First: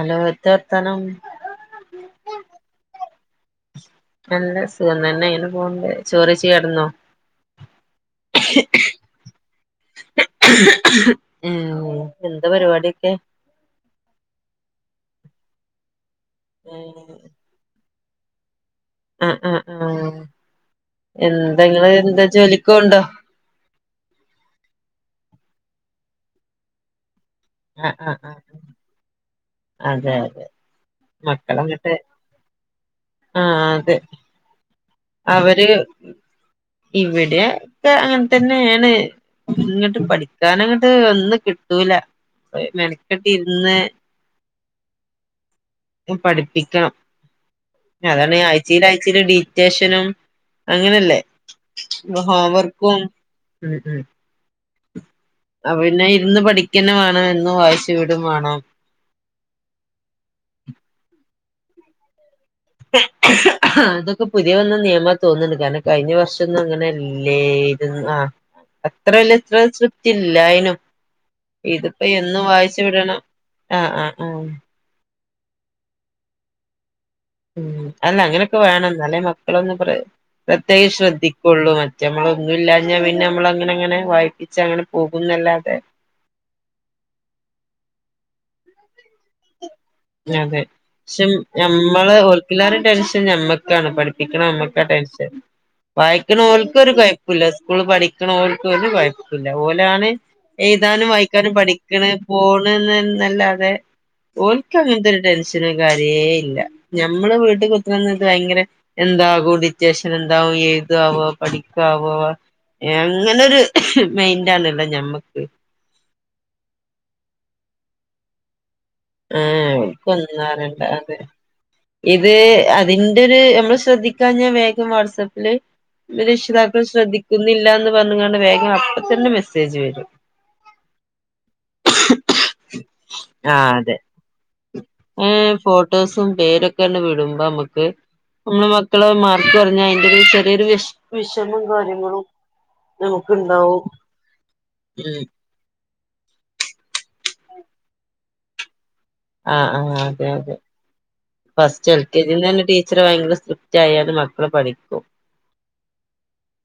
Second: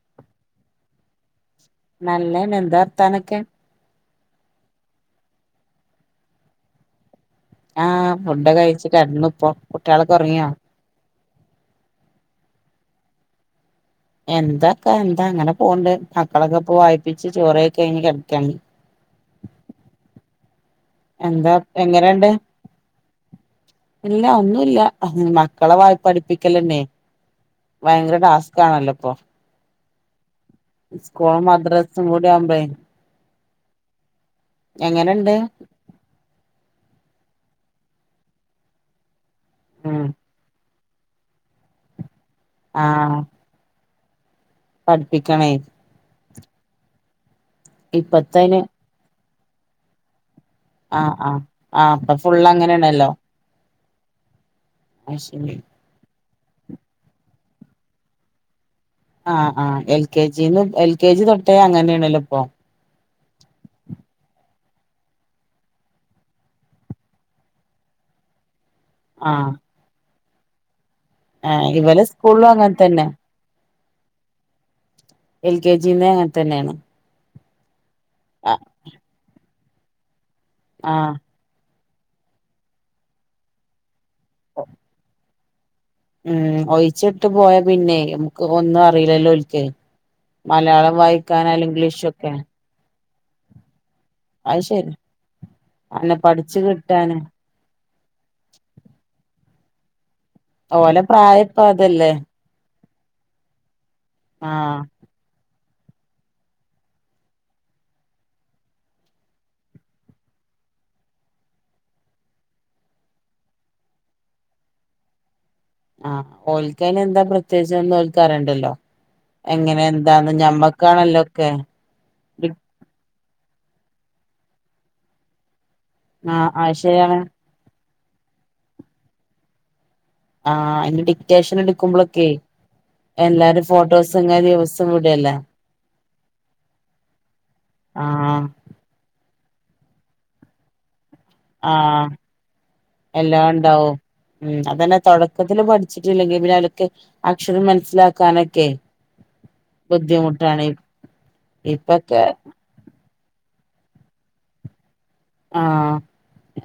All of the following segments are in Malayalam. ഹലോ എത്രർത്തനം നല്ലേ എന്താ അർത്താനൊക്കെ നല്ല സുഖംന്നെ ഇങ്ങനെ പോണ്ട് ചോറി ചെയ്യാടന്നോ ആഹ ഫുഡൊ കഴിച്ചിട്ട്ന്നു ഇപ്പൊ കുട്ടികളക്ക ഉറങ്ങിയ ഉം എന്ത പരിപാടൊക്കെ എന്തൊക്കെ എന്താ അങ്ങനെ പോവണ്ട് മക്കളൊക്കെ ഇപ്പ വായിപ്പിച്ച് ചോറൊക്കെ കഞ് കിടക്കി ഉം ഉം ഉം എന്താ എങ്ങനണ്ട് ഇല്ല ഒന്നുംല്ല മക്കള വായ്പ അടുപ്പിക്കലെന്നെ ആഹ് ആഹ് ഭയങ്കര ആഹ് ടാസ്കാണല്ലോപ്പൊ അതെ അതെ സ്കൂളും മദ്രസും കൂടി ആവുമ്പേ ആ അതെ അവര് ഇവിടെ ഒക്കെ അങ്ങനെ തന്നെയാണ് ഇങ്ങിട്ട് ഉം പഠിക്കാനങ്ങോട്ട് ഒന്നും കിട്ടൂല ആഹ് മെനക്കെട്ടി ഇരുന്ന് പഠിപ്പിക്കണേ പഠിപ്പിക്കാം അതാണ് ഇപ്പത്തന് ആഴ്ച്ചൽ ആഴച്ചൽ ഡിറ്റേഷനും ആഹ് അങ്ങനെയല്ലേ ആഹ് ആഹ് ഇപ്പൊ ഫുള്ള് അവർക്കും ഉ ഉ അ ശ എന്ന് പഠിക്കന്ന വേണം എന്നന്ന് വായിച്ചു വീടും വേണം ആഹ് മ അങ്ങനെയാണല്ലോ ഇപ്പം അതൊക്കെ പുതിയ വന്ന നിയമ തോന്നുന്നുണ്ട് കാരണം കഴിഞ്ഞ വർഷംഒന്നും അങ്ങനെല്ലേ ആ ആഹ് അത്രല്ലത്ര സൃപ്തി ഇല്ലായനും ആഹ് ഇവലെ ഇതിപ്പോ സ്കൂളിലും എന്നും അങ്ങനെ വായിച്ചു തന്നെ വിടണം ആഹ ആഹ് ആഹ എൽ കെ ജിന്ന് അങ്ങനെ തന്നെയാണ് ഉ അല്ല അങ്ങനെയൊക്കെ വേണം എന്നാലേ മക്കളൊന്നും പ്ര പ്രത്യേകം ആഹ് ശ്രദ്ധിക്കുള്ളൂ മറ്റ നമ്മളൊന്നും ഇല്ലാഞ്ഞാ പിന്നെ നമ്മളങ്ങനെ അങ്ങനെ വായിപ്പിച്ച അങ്ങനെ പോകുന്നല്ലാതെ ഉം ഒഴിച്ചിട്ട് പോയാ പിന്നെ നമുക്ക് ഒന്നും അറിയില്ലല്ലോ ഒലക്ക് അതെ പക്ഷെ നഞമ്മള് ഒക്കെ ഓക്കില്ലാരു ടെൻഷൻ ഞമ്മക്കാണ് പഠിപ്പിക്കണം അത് ശരി നമ്മക്കട്ട അന്നെ പഠിച്ചു വായിക്കുന്നവൾക്കും ഒരു കിട്ടാന് കൊയപ്പില്ല സ്കൂള് പഠിക്കുന്നവക്ക ഒരു വായില്ല അല്ല പോലെയാണ് ഓലെ എഴുതാനും പ്രായം വായിക്കാനും ഇപ്പ പഠിക്കണ് അതല്ലേ പോണ എന്നല്ലാതെ ആഹ ടെനഷനും കാര്യേ ഇല്ല നമ്മള് വീട്ട കുത്തി ഭയങ്കര എന്താകും ഡിറ്റൻ എന്താവു എഴുതാവോ പഠിക്കാവോ ങ്ങനെരു മൈൻഡണ്ല്ലേ ഞമ്മക്ക് ആ ഓൽക്കന് എന്താ പ്രത്യേകിച്ച്ന്നു ഓൽക്കാറണ്ടല്ലോ ആ കൊന്നാറുണ്ട് അതെ ഒക്കെ ഇത് അതിൻ മ്മള് ശ്രദ്ധിക്കാഞ്ഞ വേഗം വാട്സപ്പില് ആഹ് അത് രക്ഷിതാക്കും ശരിയാണ് ശ്രദ്ധിക്കുന്നില്ലന്ന് വന്നങ്ങണ്ട് വേഗം അപ്പ തന്നെ മെസ്സേജ് വരും ആ അയിന്റെ ഡിക്റ്റേഷൻ എടുക്കുമ്പോളൊക്കെ എല്ലാരും ഫോട്ടോസും കാര്യ ദിവസ ഏ ഫോട്ടോസും പേരൊക്കെ തന്നെ വിടുമ്പോ നമ്മുക്ക് ആഹ് നമ്മള് മക്കളെ മ മാക്ക് പറഞ്ഞ അതിന്റെ ഒരു ചെറിയരു വെഷ് ആ എല്ലാ നമുക്ക്ണ്ടാവും ഉണ്ടാവും ഉ അതന്നെ ഉം തുടക്കത്തില് പഠി ട്ടില്ലെങ്കിൽ പിന്നെ അലൊക്കെ അക്ഷരം മനസ്സിലാക്കാനൊക്കെ ആ ആഹ അതെ അതെ ബുദ്ധിമുട്ടാണ് ഫസ്റ്റ് എൽ ഇപ്പൊക്കെ കെ ജിന്ന് തന്നെ ടീച്ചർ ഭയങ്കര സൃ- റ്റായാലത് മക്കള പഠിക്കും ആ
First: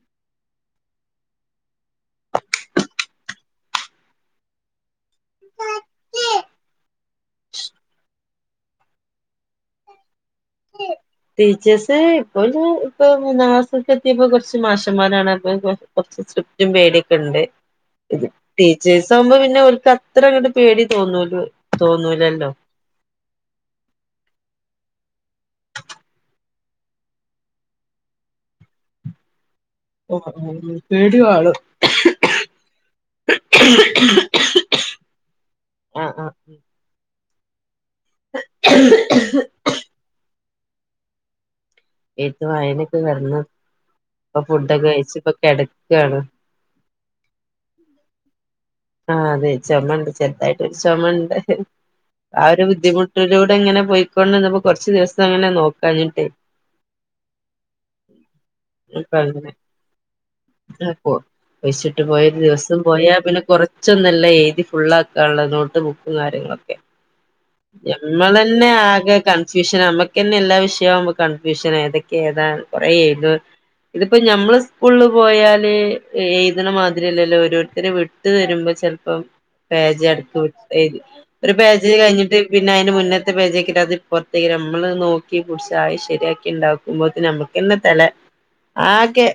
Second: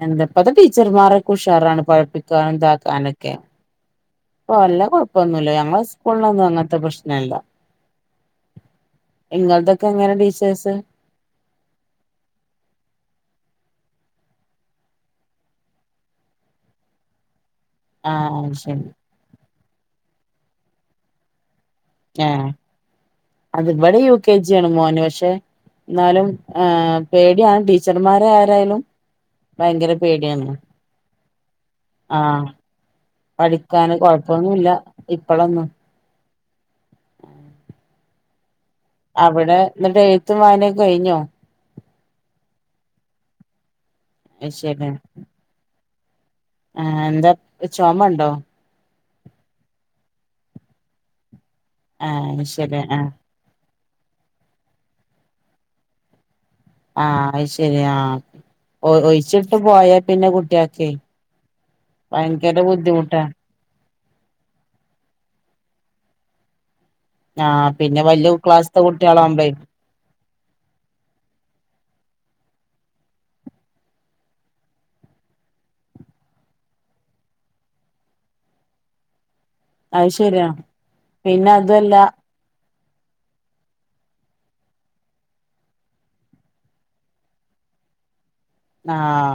എന്താപ്പത് ടീച്ചർമാരോക്കെ ഉഷാറാണ് പഠിപ്പിക്കാൻ ഇതാക്കാനൊക്കെ പ്പ ല്ല കുഴപ്പൊന്നുല്ല ഞങ്ങള് സ്കൂളൊന്നും അ ത്തെ പ്രശ്നല്ല്യ ഇങ്ങൾതൊക്കെ എങ്ങനെ ടീച്ച് ടീച്ചേയ്സ് ഇപ്പ ഇപ്പ മൂ എത്തിയപ്പോ കുറച്ച് മാഷന്മാരാണ് അപ്പൊക്കെ കൊറച്ച് സ്ട്രിക്റ്റും പേടിയൊക്കെ ണ്ട് ഇത് ആഹ് ശരി ടീച്ചേഴ്സ് ആവുമ്പോ പിന്നെ ഒക്ക് അത്ര ങ്ങട്ട് പേടി തോന്നല്ലൂ ആ അത്പടെ യൂ കെ ജി മോനു ക്ഷെ എന്നാലും ഏ പേടിയാണ് ടീച്ചർമാരെ ആരായാലും ഭയങ്കര പേടിണ് ആണ് പേടി ആഹ് പഠിക്കാന് വാണം കൊഴപ്പൊന്നുല്ല ഇപ്പളൊന്നും ആഹ് ആഹ് അവിടെ ന്നിട്ട് എഴുത്തുംവായാനൊക്കെ കഴിഞ്ഞോ എഴുത്തും വയനൊക്കെ കിടന്ന് അപ്പൊ അത് ഫുഡൊക്കെ ശരി കഴിച്ച ഇപ്പൊ കിടക്കണ് ആ എന്താ ചുമണ്ടോ അതായിട്ട രു ചുമമ ഉണ്ട് അത് ആ ഒരു ശരി ആ ബുദ്ധിമുട്ടിലൂടെ ഇങ്ങനെ പോയിക്കൊണ്ട്ന്നപ്പോ കൊറച്ച് ദിവസം ങ്ങനെ നോക്കാഞ്ഞിട്ടേ ആ അത് ശരി ആ ഒ ഇപ്പ അങ്ങനെ ഒഴിച്ചിടുത്ത് പോയ പിന്നെ കുട്ടിയ്ക്കെ ഴിച്ചിട്ട് പോയരു ദിവസം പോയാ പിന്നെ കൊറ കൊച്ചന്നല്ല എഴുതി ഫുള്ളക്കാനുള്ളത് നോട്ടബുക്കും കാര്യങ്ങളൊക്കെ ആ പിന്നെ വലിയ നഞമ്മൾന്നെ ക്ലാസ്സത്തെ ആകെ കുട്ടികളാവുമ്പളേ കൺഫ്യൂഷൻ നമ്മക്ക്ന്നെ എല്ലാ വിഷയവും കൺഫ്യൂഷൻ ഇടക്ക് ഏതാ കുറെ ഏതു ഇതിപ്പോ ഞമ്മള് സ്കൂളിൽ പോയാല് എഴുതണ മാതിരില്ലല്ലോ ഓരോരുത്തർ വിട്ട് തരു ചെൽപ്പം പേജ് അത് ശരിയാ അടുത്തുവിട്ട് എഴുതി പിന്നെ ഒരുപേജ് അതുമല്ല കയിഞ്ഞു പി പിന്നെ അതിന്റെ മുന്നത്തെ പേജക്കി അത്പ്പറത്തേക്ക് നമ്മള് നോക്കി കുടിച്ചായി ശരിയാക്കി ഉണ്ടാക്കുമ്പഴ നമുക്ക് എന്ന് തല ആ ആകെ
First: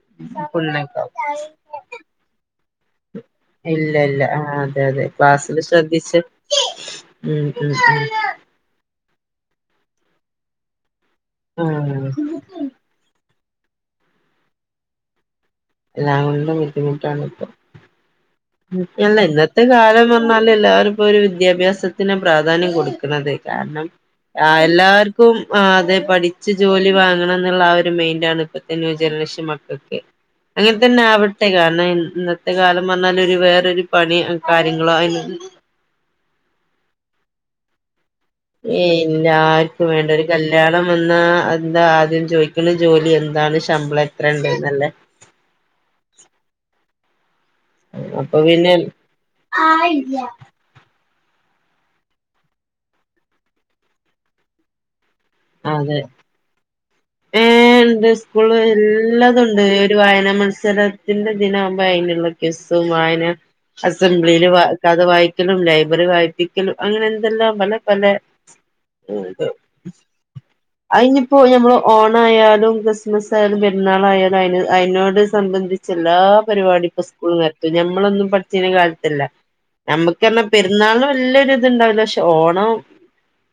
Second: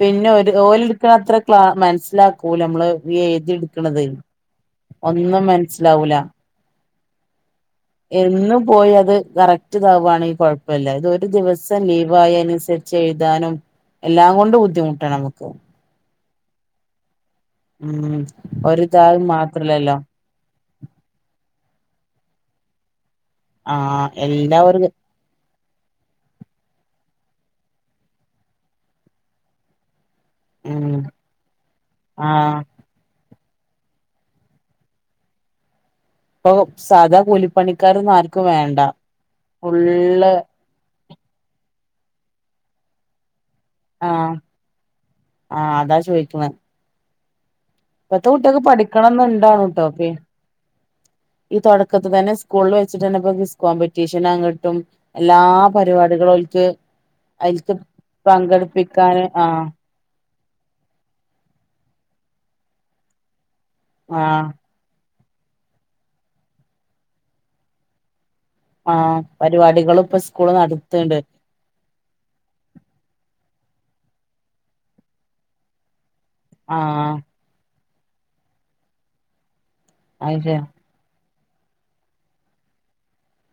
പിന്നെ ഒരു ഓല് പുണ്ണാക്കാവും എടുക്കണത്ര ക്ലാ മനസ്സിലാക്കൂ നമ്മള് ഈ എഴുതി ഇല്ല എടുക്കണത് ഇല്ല അ അതെ തെ ഒന്നും ക്ലാസ്സിൽ ശ്രദ്ധിച്ച് ഉം ഉം എന്ന് പോയി അത് കറക്റ്റ് ഇത് വാണെകിൽ കുഴപ്പില്ല ഇതൊരു ഒരു ഉം ആ ദിവസം ലീവായ അനുസരിച്ച് എഴുതാനും എല്ലാകൊണ്ട് ബുദ്ധിമുട്ടാണ് നമുക്ക് ഞാണ്ട് ബുദ്ധിമുട്ടാണ് ഇപ്പ ഉം ഒരിതായി അല്ല ഇന്നത്തെ മാത്രല്ലല്ലോ കാലം പറഞ്ഞാല് എല്ലാവരും ഇപ്പോ ഒരു വിദ്യാഭ്യാസത്തിന് പ്രാധാന്യം കൊടുക്കു ന്നത് കാരണം ആഹ് ആ എല്ലാ ഒരു എല്ലാർക്കും ആ അതെ പഠിച്ച് ജോലി വാങ്ങണം എന്നുള്ള ആ ഒരു മെയിന്റ ആണ് ഇപ്പത്തെ ന്യൂ ജനറേഷൻ മക്കൾക്ക് ഉം അങ്ങനെത്തന്നെ ആവട്ടെ കാരണം ഇന്ന ഇന്നത്തെ ആഹ് കാലം പറ ഒരു വേറൊരു പണി കാര്യങ്ങളോ അയി ഇപ്പൊ സാധാ കൂലിപ്പണിക്കാരന്ന്ർ ഏ എല്ലാർക്കും വേണ്ട ഒരു കല്യാണം വന്നാ എന്താ ആദ്യം ചോദിക്കുന്ന ജോലി എന്താണ് ശമ്പളം എത്ര ആഹ് ഉണ്ടാന്നല്ലേ ആഹ് അതാ ചോദിക്കണെ ഇപ്പത്തെ കുട്ടക്ക് പഠിക്കണംന്ന ഇണ്ടണ ട്ടോപ്പ ഈ തുടക്കത്തി തന്നെ സ്കൂളിൽ വെച്ചിട്ട് തന്നെപ്പൊ കിസ് കോമ്പറ്റീഷൻ അങ്ങിട്ടും എല്ലാ അതെ പരിപാടികളൾക്ക് ഏ ഉണ്ട് സ്കൂള് എല്ലാതുണ്ട് ആഹ് ഒരു വായനാ മ മത്സരത്തിന്റെ ദിന ആകുമ്പോ അതിനുള്ള കസ്സും വായന ആഹ് അസംബ്ലിയിയില് കഥ വായി ക്കലും ലൈബ്രറി വായിപിക്കലും അങ്ങനെ എന്തെല്ലാം പല പല ആഹ പരിപാടികൾ ഇപ്പ സ്കൂള് നടത്ത്ണ്ട് അതിനിപ്പോ ഞമ്മള് ഓണയാലും ക്രിസ്മസ് ആയ ത് പെരുന്നാളായാലും അന് അതിനോട് സംബന്ധിച്ച് എല്ലാ പരിപാടി ഇപ്പ ആഹ് സ്കൂള നടത്ത ഞമ്മളൊന്നും പച്ചന കാലത്ത്ല്ല നമ്മുക്ക് അത് ശരി പെരുന്നാള് പ നല്ല ഇത്ണ്ടാവില്ല പക്ഷെ ഓണം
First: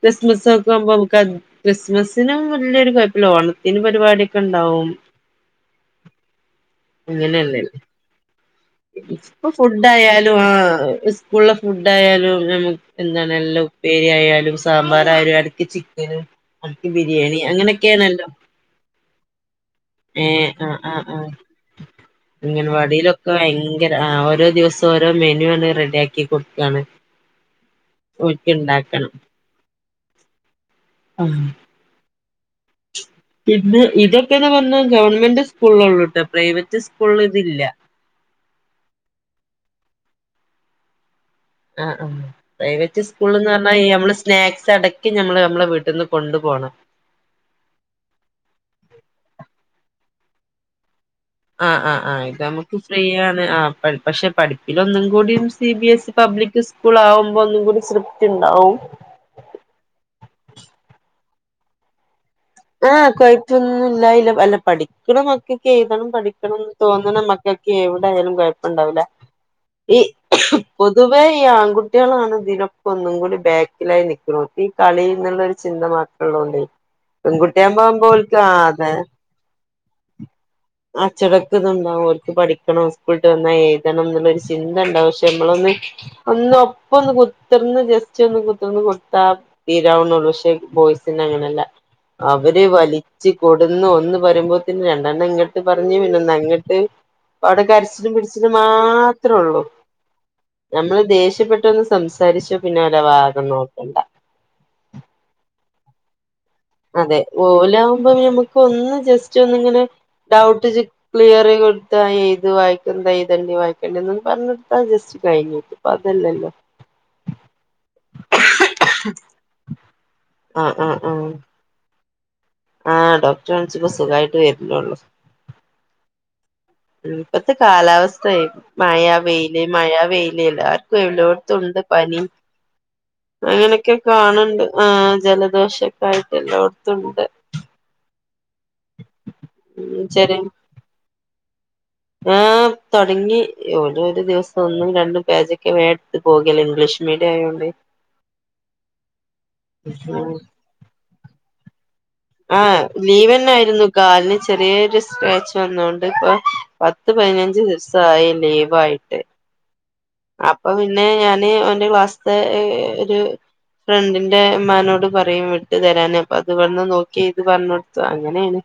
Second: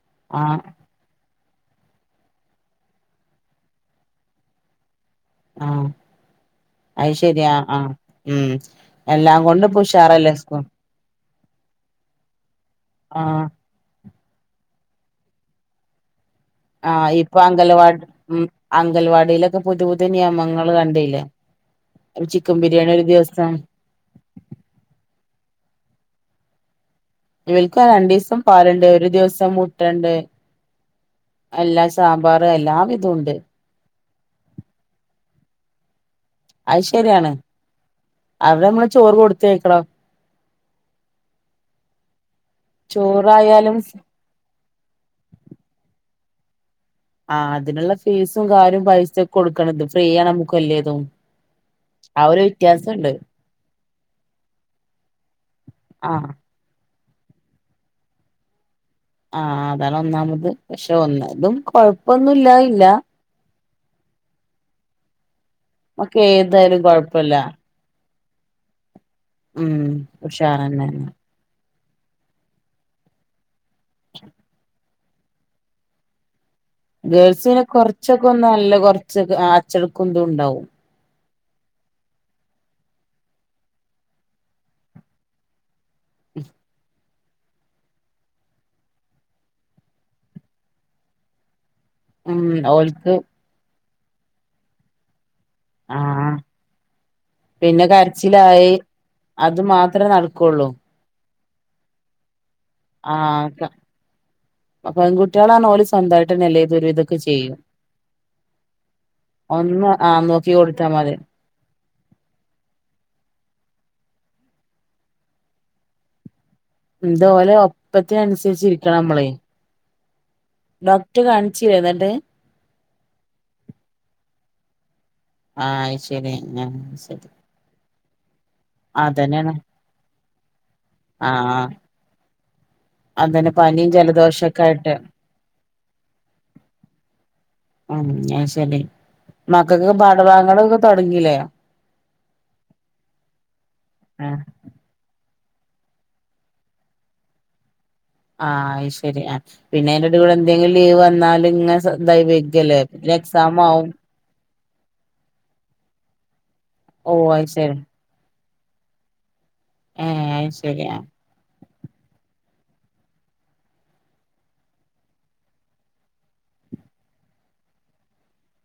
ക്രിസ്മസ് ആഹ് ഒക്കെ ആുമ്പോ നമുക്ക് ക്രിസ്മസിനും വലിയൊരു ഇപ്പ ലഓണത്തിന് പരിപാടൊക്കെ ഉണ്ടാവും ആഹ അത് ശരിയാ അങ്ങനെയല്ലേ ആഹ് ഉം എല്ലാം ഇപ്പൊ കൊണ്ടും ഫുഡ ഉഷാറല്ലേ ആയാലും ആ സ്കൂൾ സ്കൂളിലെ ഫുഡ് ആയാലും നമുക്ക് എന്താണ് ആഹ് എല്ലാം ഉപയോഗിക്ക ആയാലും സാമ്പാ ആയാലും ഇടക്ക് ചിക്കനും ഇടക്ക് ആഹ ബിരിയാണി ഇപ്പൊ അംഗൽവാടി അങ്ങനെയൊക്കെയാണല്ലോ ഉ അംഗൽവാടിയിലൊക്കെ പുതിയ പുതിയ ഏ നിയമങ്ങൾ ആ ആ ആ കണ്ടല്ലേ ഒരു ചിക്കൻ ബിരിയാണി ഒരു അംഗൻവാടിയിലൊക്കെ ദിവസം ഭയങ്കര ആ ഓരോ ദിവസം ഓരോ മെനു ഒണ് റെഡിയ ആാക്കി കൊടുക്കയാണ് ഇവൾക്ക് രണ്ടു ദിവസം പാലണ്ട് ഒരു ദിവസം മുട്ടണ്ട് ആ എല്ലാ സാമ്പാറ് എല്ലാവിധം ഉണ്ട് ഇത് ഇതൊക്കെന്ന പറഞ്ഞ ഗവൺമെന്റ് ഫുള്ളള്ളുട്ട അത് ശരിയാണ് അവിടെ നമ്മള് ചോറ് കൊടുത്തയക്കളോ ആ ആ പ്രൈവറ്റ് സ്കൂൾന്ന് പറഞ്ഞാ ചോറായാലും നമ്മള് സ്നാക്സ്ടക്കി മ്മള് നമ്മളെ വീട്ടിൽന്ന് കൊണ്ടു പോണം ആ അതിനുള്ള ഫീസും കാര്യം പൈസ ഒക്കെ കൊടുക്കണത് ഫ്രീയണ് നമ്മുക്ക് വലേതും ആഹ ആ് ആ് ഇത് നമുക്ക് ഫ്രീയണ് ആ പക്ഷെ പഠിപ്പിലൊന്നും കൂടി സി ബി എസ് ഇ ആഹ് പബ്ലിക് സ്കൂൾ ആകുമ്പോ ഒന്നും കൂടി സ്രിപ്റ്റ് ഉണ്ടാവും ആഹ് അതാണ് ഒന്നാമത് പക്ഷെ ഒന്ന് ഇതും കൊഴപ്പൊന്നുംല്ല ഇല്ല മറ്റൊന്നുംല്ലായില്ല അല്ല പഠിക്കണം മക്കൊക്കെ എഴതണം ഒക്കെ പഠിക്കണംന്ന് ഏതായാലും തോന്നണം കൊഴപ്പല്ല മക്കൊക്കെ എണം ാലും കുഴപ്പുണ്ടാവില്ല ഉം ഈ ഉഷാറന്നെയാണ് പൊതുവേ ഈ ആൺകുട്ടി കുട്ടികളാണ് ഇതിനൊപ്പ ഒന്നും കൂടി ബാക്കിലായി നക്കണ ഈ കളി എന്നുള്ളരു ചിന്ത മാത്രമ ഉള്ളത കൊണ്ട ഗേൾസിനെ കൊറച്ചൊക്കെ ഒന്ന് നല്ല കൊറച്ചക്കെ ആച്ചെടുക്കുംന്തും ഉണ്ടാവും ണ്ടാവും അവർക്ക് പഠിക്കണം സ്കൂള വന്നാൽ എഴുതണം എന്നുള്ളരു ചിന്ത ഉണ്ടാവും പക്ഷെ നമ്മളൊന്ന് ഒന്ന് അപ്പൊന്ന് കു കുത്തിർന്ന് ജസ്റ്റ് ഒന്ന് കുത്തിർന്ന് കൊടുത്താ തീരാവുന്നുള്ളൂ പക്ഷെ ബോയ്സിനങ്ങനെയല്ല ഉം അവര് ഓൽക്ക് വലിച്ചു കൊടുന്ന് ഒന്ന് പറരുമ്പോത്തന്നന് രണ്ടെണ്ണം ഇട്ട ട്ട് പറഞ്ഞ ആഹ് പിന്നെങ്ങിട്ട് അവിടെ പിന്നെ കരച്ചിനും പിടിച്ചിനും കരച്ചിലായി മാത്രേ അത് ഉള്ളൂ മാത്രേ നടക്കുള്ളൂ നമ്മള് ദേഷ്യപ്പെട്ട ഒന്ന് സംസാരിച്ച പിന്നെര ഭാഗം ആഹ് നോക്കണ്ട പെൺകുട്ടികളാണ് ഓല് സ്വന്തമായിട്ടന്നെല്ലേ ഇതൊരു അതെ ഇതൊക്കെ ചെയ്യും ഓലകുമ്പോ ഞമുക്ക് ഒന്ന് ജസ്റ്റ് ഒന്നിങ്ങനെ ഒന്ന് ആഹ് നോക്കി ഡൗട്ട് കൊടുത്താ മതി ക്ലിയർ കൊടുത്ത ഏത് വായിക്കുന്നത് ഏതണ്ടേ വായിക്കണ്ട പറഞ്ഞിടുത്താ ജസ്റ്റ് കഴിഞ്ഞിട്ട്പ്പ അതല്ലല്ലോ എന്തപോലെ ഒപ്പത്തിന അനുസരിച്ചിരിക്കണം നമ്മളെ ഡോക്ടർ കാണിച്ചു വുന്നട്ട് ആഹ ഡോക്ടർണിച്ചിപ്പോ സുഖമായിട്ട് വരില്ലോള്ളു ആഹ ശരി ആ ശരി ഇപ്പത്തെ കാലാവസ്ഥ മഴ അതന്നെയാണ് വെയില മഴ വെൽ എല്ലാർക്കും എല്ലോ ടത്തും ആഹ് ഉണ്ട് പനി അതന്നെ പനിയും അങ്ങനൊക്കെ ജലദോഷൊക്കെ കാണണ്ട് ആ ആയിട്ട് ജലദോഷൊക്കെ ആയിട്ട് എല്ലായിടത്തും ഉണ്ട് ഉ ശരി മക്കൾക്കൊക്കെ പാഠഭാഗങ്ങളൊക്കെ തുടങ്ങലോ ആ തുടങ്ങി ഓ ഒരു ആഹ് ദിവസം ഒന്നും രണ്ടും പേജ വേടുത്ത് പോകല്ലോ ഇംഗ്ലീഷ് മീഡിയം ആയോണ്ട് ആഹ് ശരി ആ പിന്നെ എന്റെ അടി ഉം കൂടെ എന്തെങ്കിലും ലീവ് വന്നാലും ഇ ആഹ് ലീവന്നൊയിരുന്നു കാല ചെറിയൊരു സ്ക്രാച്ച് വന്നോണ്ട് ഇപ്പൊ പത്ത് ഓഹ് പതിനഞ്ച് അയ്ശരി ദിവസയല്ലേ യിട്ട് ഏഹ് അപ്പൊ അയ്ശരി ആഹ് പിന്നെ ഞാന് ഓന്റെ ക്ലാസ്ത്തെ ഒരു ഫ്രണ്ടിന്റെമ്മാനോട് പറയും വിടുട്ട തരാന അപ്പൊ അത് വന്ന് നോക്കി ഇത് പറഞ്ഞ കൊടുത്തു അങ്ങനെയാണ്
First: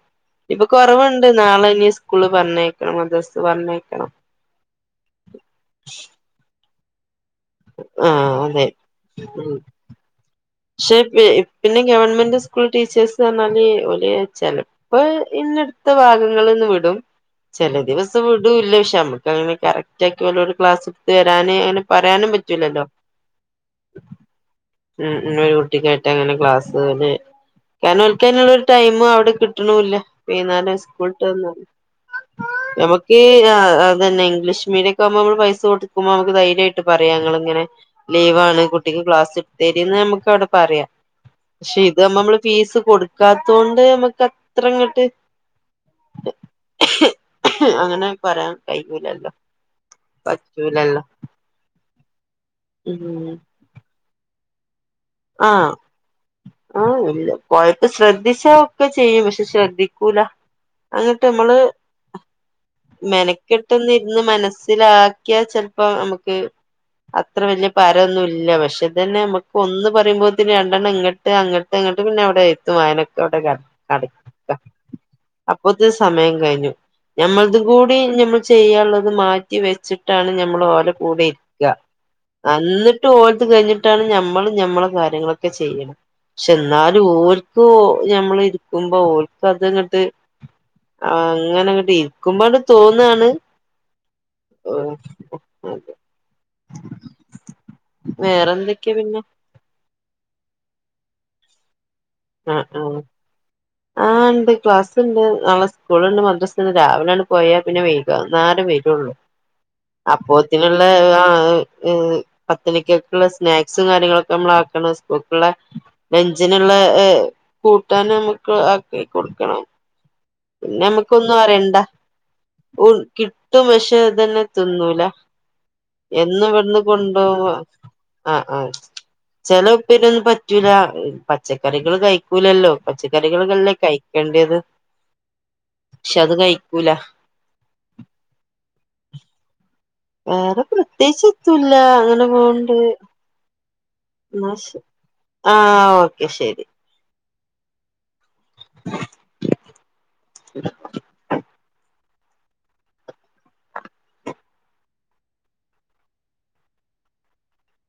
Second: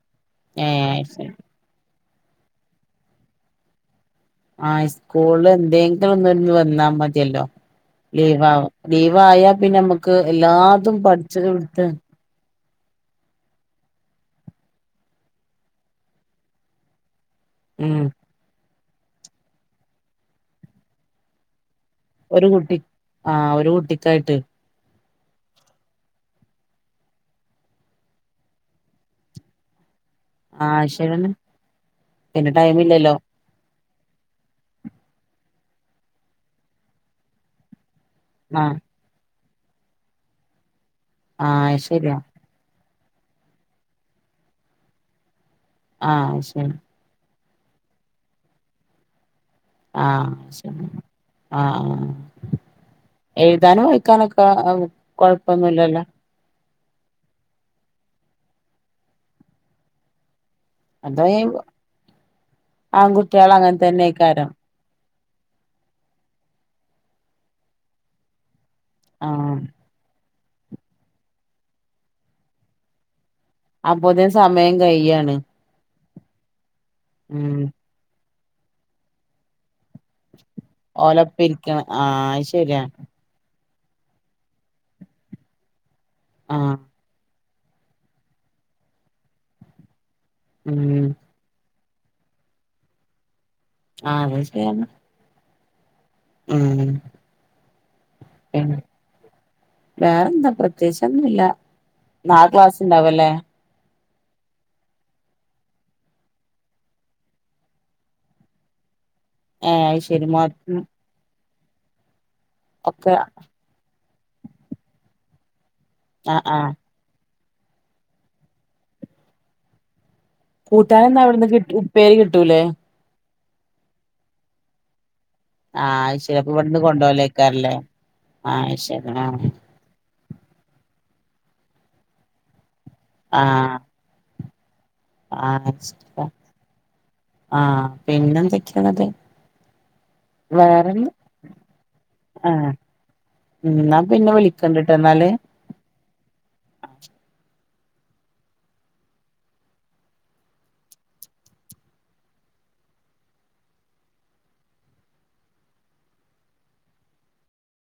ഇപ്പൊ ഏഹ് കുറവുണ്ട് അയ്ശരി നാളെ ഇനി സ്കൂള് പറഞ്ഞേക്കണം മദ്രസ് പറഞ്ഞേക്കണം ആഹ സ്കൂള് എന്തെങ്കിലും ഒന്ന വന്നാ മതി ല്ല ആഹ് ലവ അതെ ലീവായ പിന്നെ നമ്മക്ക് എല്ല പക്ഷെ പിന്നെ ഗവൺമെന്റ് സ്ക സ്കൂൾ ടീച്ചേഴസ് പറഞ്ഞാല് വലിയ ചില ഇപ്പ ഇന്ന അടുത്ത ഭാഗങ്ങളന്ന് വിടും ചില ഉം ദിവസം വിടൂല്ല പക്ഷെ നമ്മക്ക് അങ്ങനെ കറക്റ്റ് ആക്കി പോലട് ക്ലാസ് എടുത്ത് വരാന് അങ്ങന പറയാനും ഒരു കുട്ടി പറ്റൂലല്ലോ ആഹ് ഒരു കുട്ടിക്കായിട്ട് ഇ ഒരു കുട്ടിക്കായിട്ട് അങ്ങനെ ക്ലാസ്സുകളിൽ കാരണംൽക്കരുള്ള ഒരു ടൈമ അവിടെ കിട്ടണില്ല വന്നാലം ആഹ് സ്കൂളട്ട് ശരിയെന്നെ തന്ന പിന്നെ ടൈം ഇല്ലല്ലോ നമുക്ക് അത്തന്നെ ഇംഗ്ലീഷ് മീഡിയക്കെ ആവുമ്പോ നമ്മ പൈസ കൊടുക്കുമ്പോ നമുക്ക് ധൈര്യമായിട്ട് പറയാ ഇങ്ങനെ ലീവാണ് ആഹ് കുട്ടിക്ക് ക്ലാസ് എടുത്ത് തരു പറയാം ആഹ് പക്ഷെ അത് ഇത് ശരിയാ നമ്മള് ഫീസ് കൊ ക്കാത്തൊണ്ട് നമ്മക്ക് അത്ര ഇങ്ങട്ട് ആഹ ശരി അങ്ങനെ പറയാൻ കഴിയുലല്ലോ ആഹ ആഹ എഴുതാനോ കനക്ക ആ ആഹ ആ കുഴപ്പ ശ്രദ്ധ ദിച്ച ഒക്കെ ചെയ്യും പക്ഷെ ശ്രദ്ധിക്കൂല അങ്ങിട്ട് അതോ ഈ നമ്മള് ആൺകുട്ടികൾ അങ്ങനെ മെനക്കെട്ടുന്ന ഇരുന്ന് തന്നെക്കാരം മനസ്സിലാക്ക ചപ്പോ നമുക്ക് അത്ര വലിയ പരൊന്നും ഇല്ല പക്ഷെ ഇത് തന്നെ നമുക്ക് ആഹ് ഒന്ന രണ്ടെണ് ഇങ്ങട്ട് അങ്ങട്ട് അങ്ങട്ട് പിന്നെ അവിടെ എത്തും വയനക്കെ അപ്പോത്തിന് ട സമയം കയ്യാണ് അപ്പൊ സമയം കഴിഞ്ഞു നഞമ്മളത് ഉം കൂടി നഞമ്മൾ ചെയ്യാനുള്ളത് മാറ്റി വെച്ചിട്ട് നഞമ്മൾ ഓല കൂടെ ഓലൊപ്പം ഇരിക്ക ഇരിക്കണം ആഹ് അത് ശരിയാ എന്നിട്ട് ഓലത്ത് കഴിഞ്ഞിട്ടാണ് നമ്മൾ നമ്മള കാര്യങ്ങളൊക്കെ ചെയ്യണം പക്ഷെ ആഹ് എന്നാലും ഞമ്മൾ ഇരിക്കുമ്പോ ഓക്ക അതങ്ങട്ട് ഉം അങ്ങനെ ഇരിക്കുമ്പോട് തോന്നാണ് ആഹ അതെ ശരില്ല അതെ വേറെന്തൊക്കെയാ പിന്നെ വേറെന്താ പ്രത്യശ ഒന്നുമല്ല നാളെ ക്ലാസ് ഉണ്ടാവല്ലേ ആഹ ഉണ്ട് ക്ലാസ് ഉണ്ട് നാളെ സ്കൂളുണ്ട് മദ്രസ്ണ്ട് രാവിലെണ് പോയാ പിന്നെ വയ്ക്കു നേരം വരുള്ളൂ ഏഹ് അത് ശരി മോ അപ്പോത്തിനുള്ള ആ ഒക്കെ പത്തണിക്കൊക്കെയുള്ള സ്നാക്സും കാര്യങ്ങളൊക്കെ നമ്മൾ ആക്കണം സ്കൂക്കുള്ള ആഹ് ആഹ് നെഞ്ചിനുള്ള ഏർ കൂട്ടാൻ നമ്മുക്ക് ആക്കി കൊടുക്കണം പിന്നെ നമ്മുക്ക് കൂട്ടാനെന്താ ഒന്നും അവിടുന്ന് കിട്ട അറണ്ട ഉപ്പേരി കിട്ടൂലേ ഉ കിട്ടും പക്ഷെ അതനെ തിന്നൂല ആഹ് അയ്ശരി എന്നന്ന് അപ്പൊ ഇവിടുന്ന് കൊണ്ടോ കൊണ്ടോവലേക്കാരല്ലേ ആഹ് ആഹ ശരി ആഹ് ചെലവപരന്ന് പ പറ്റൂല പച്ചക്കറികള് കഴിക്കൂലല്ലോ പച്ചക്കറികള് അല്ലേ കഴിക്കേണ്ടത് പക്ഷെ വാങ്ങിച്ചില അത് കഴിക്കൂല ആ പിന്നെ എന്തെക്കണത് വേറെ പ്രത്യേകിച്ച് ഒത്തൂല്ല അങ്ങനെ ആഹ് പോവണ്ട് എന്നാ പിന്നെ എന്നാ ശെ വിളിക്കണ്ട്ട്ടോ എന്നാല് ആ ഓക്കെ ശരി [unintelligible]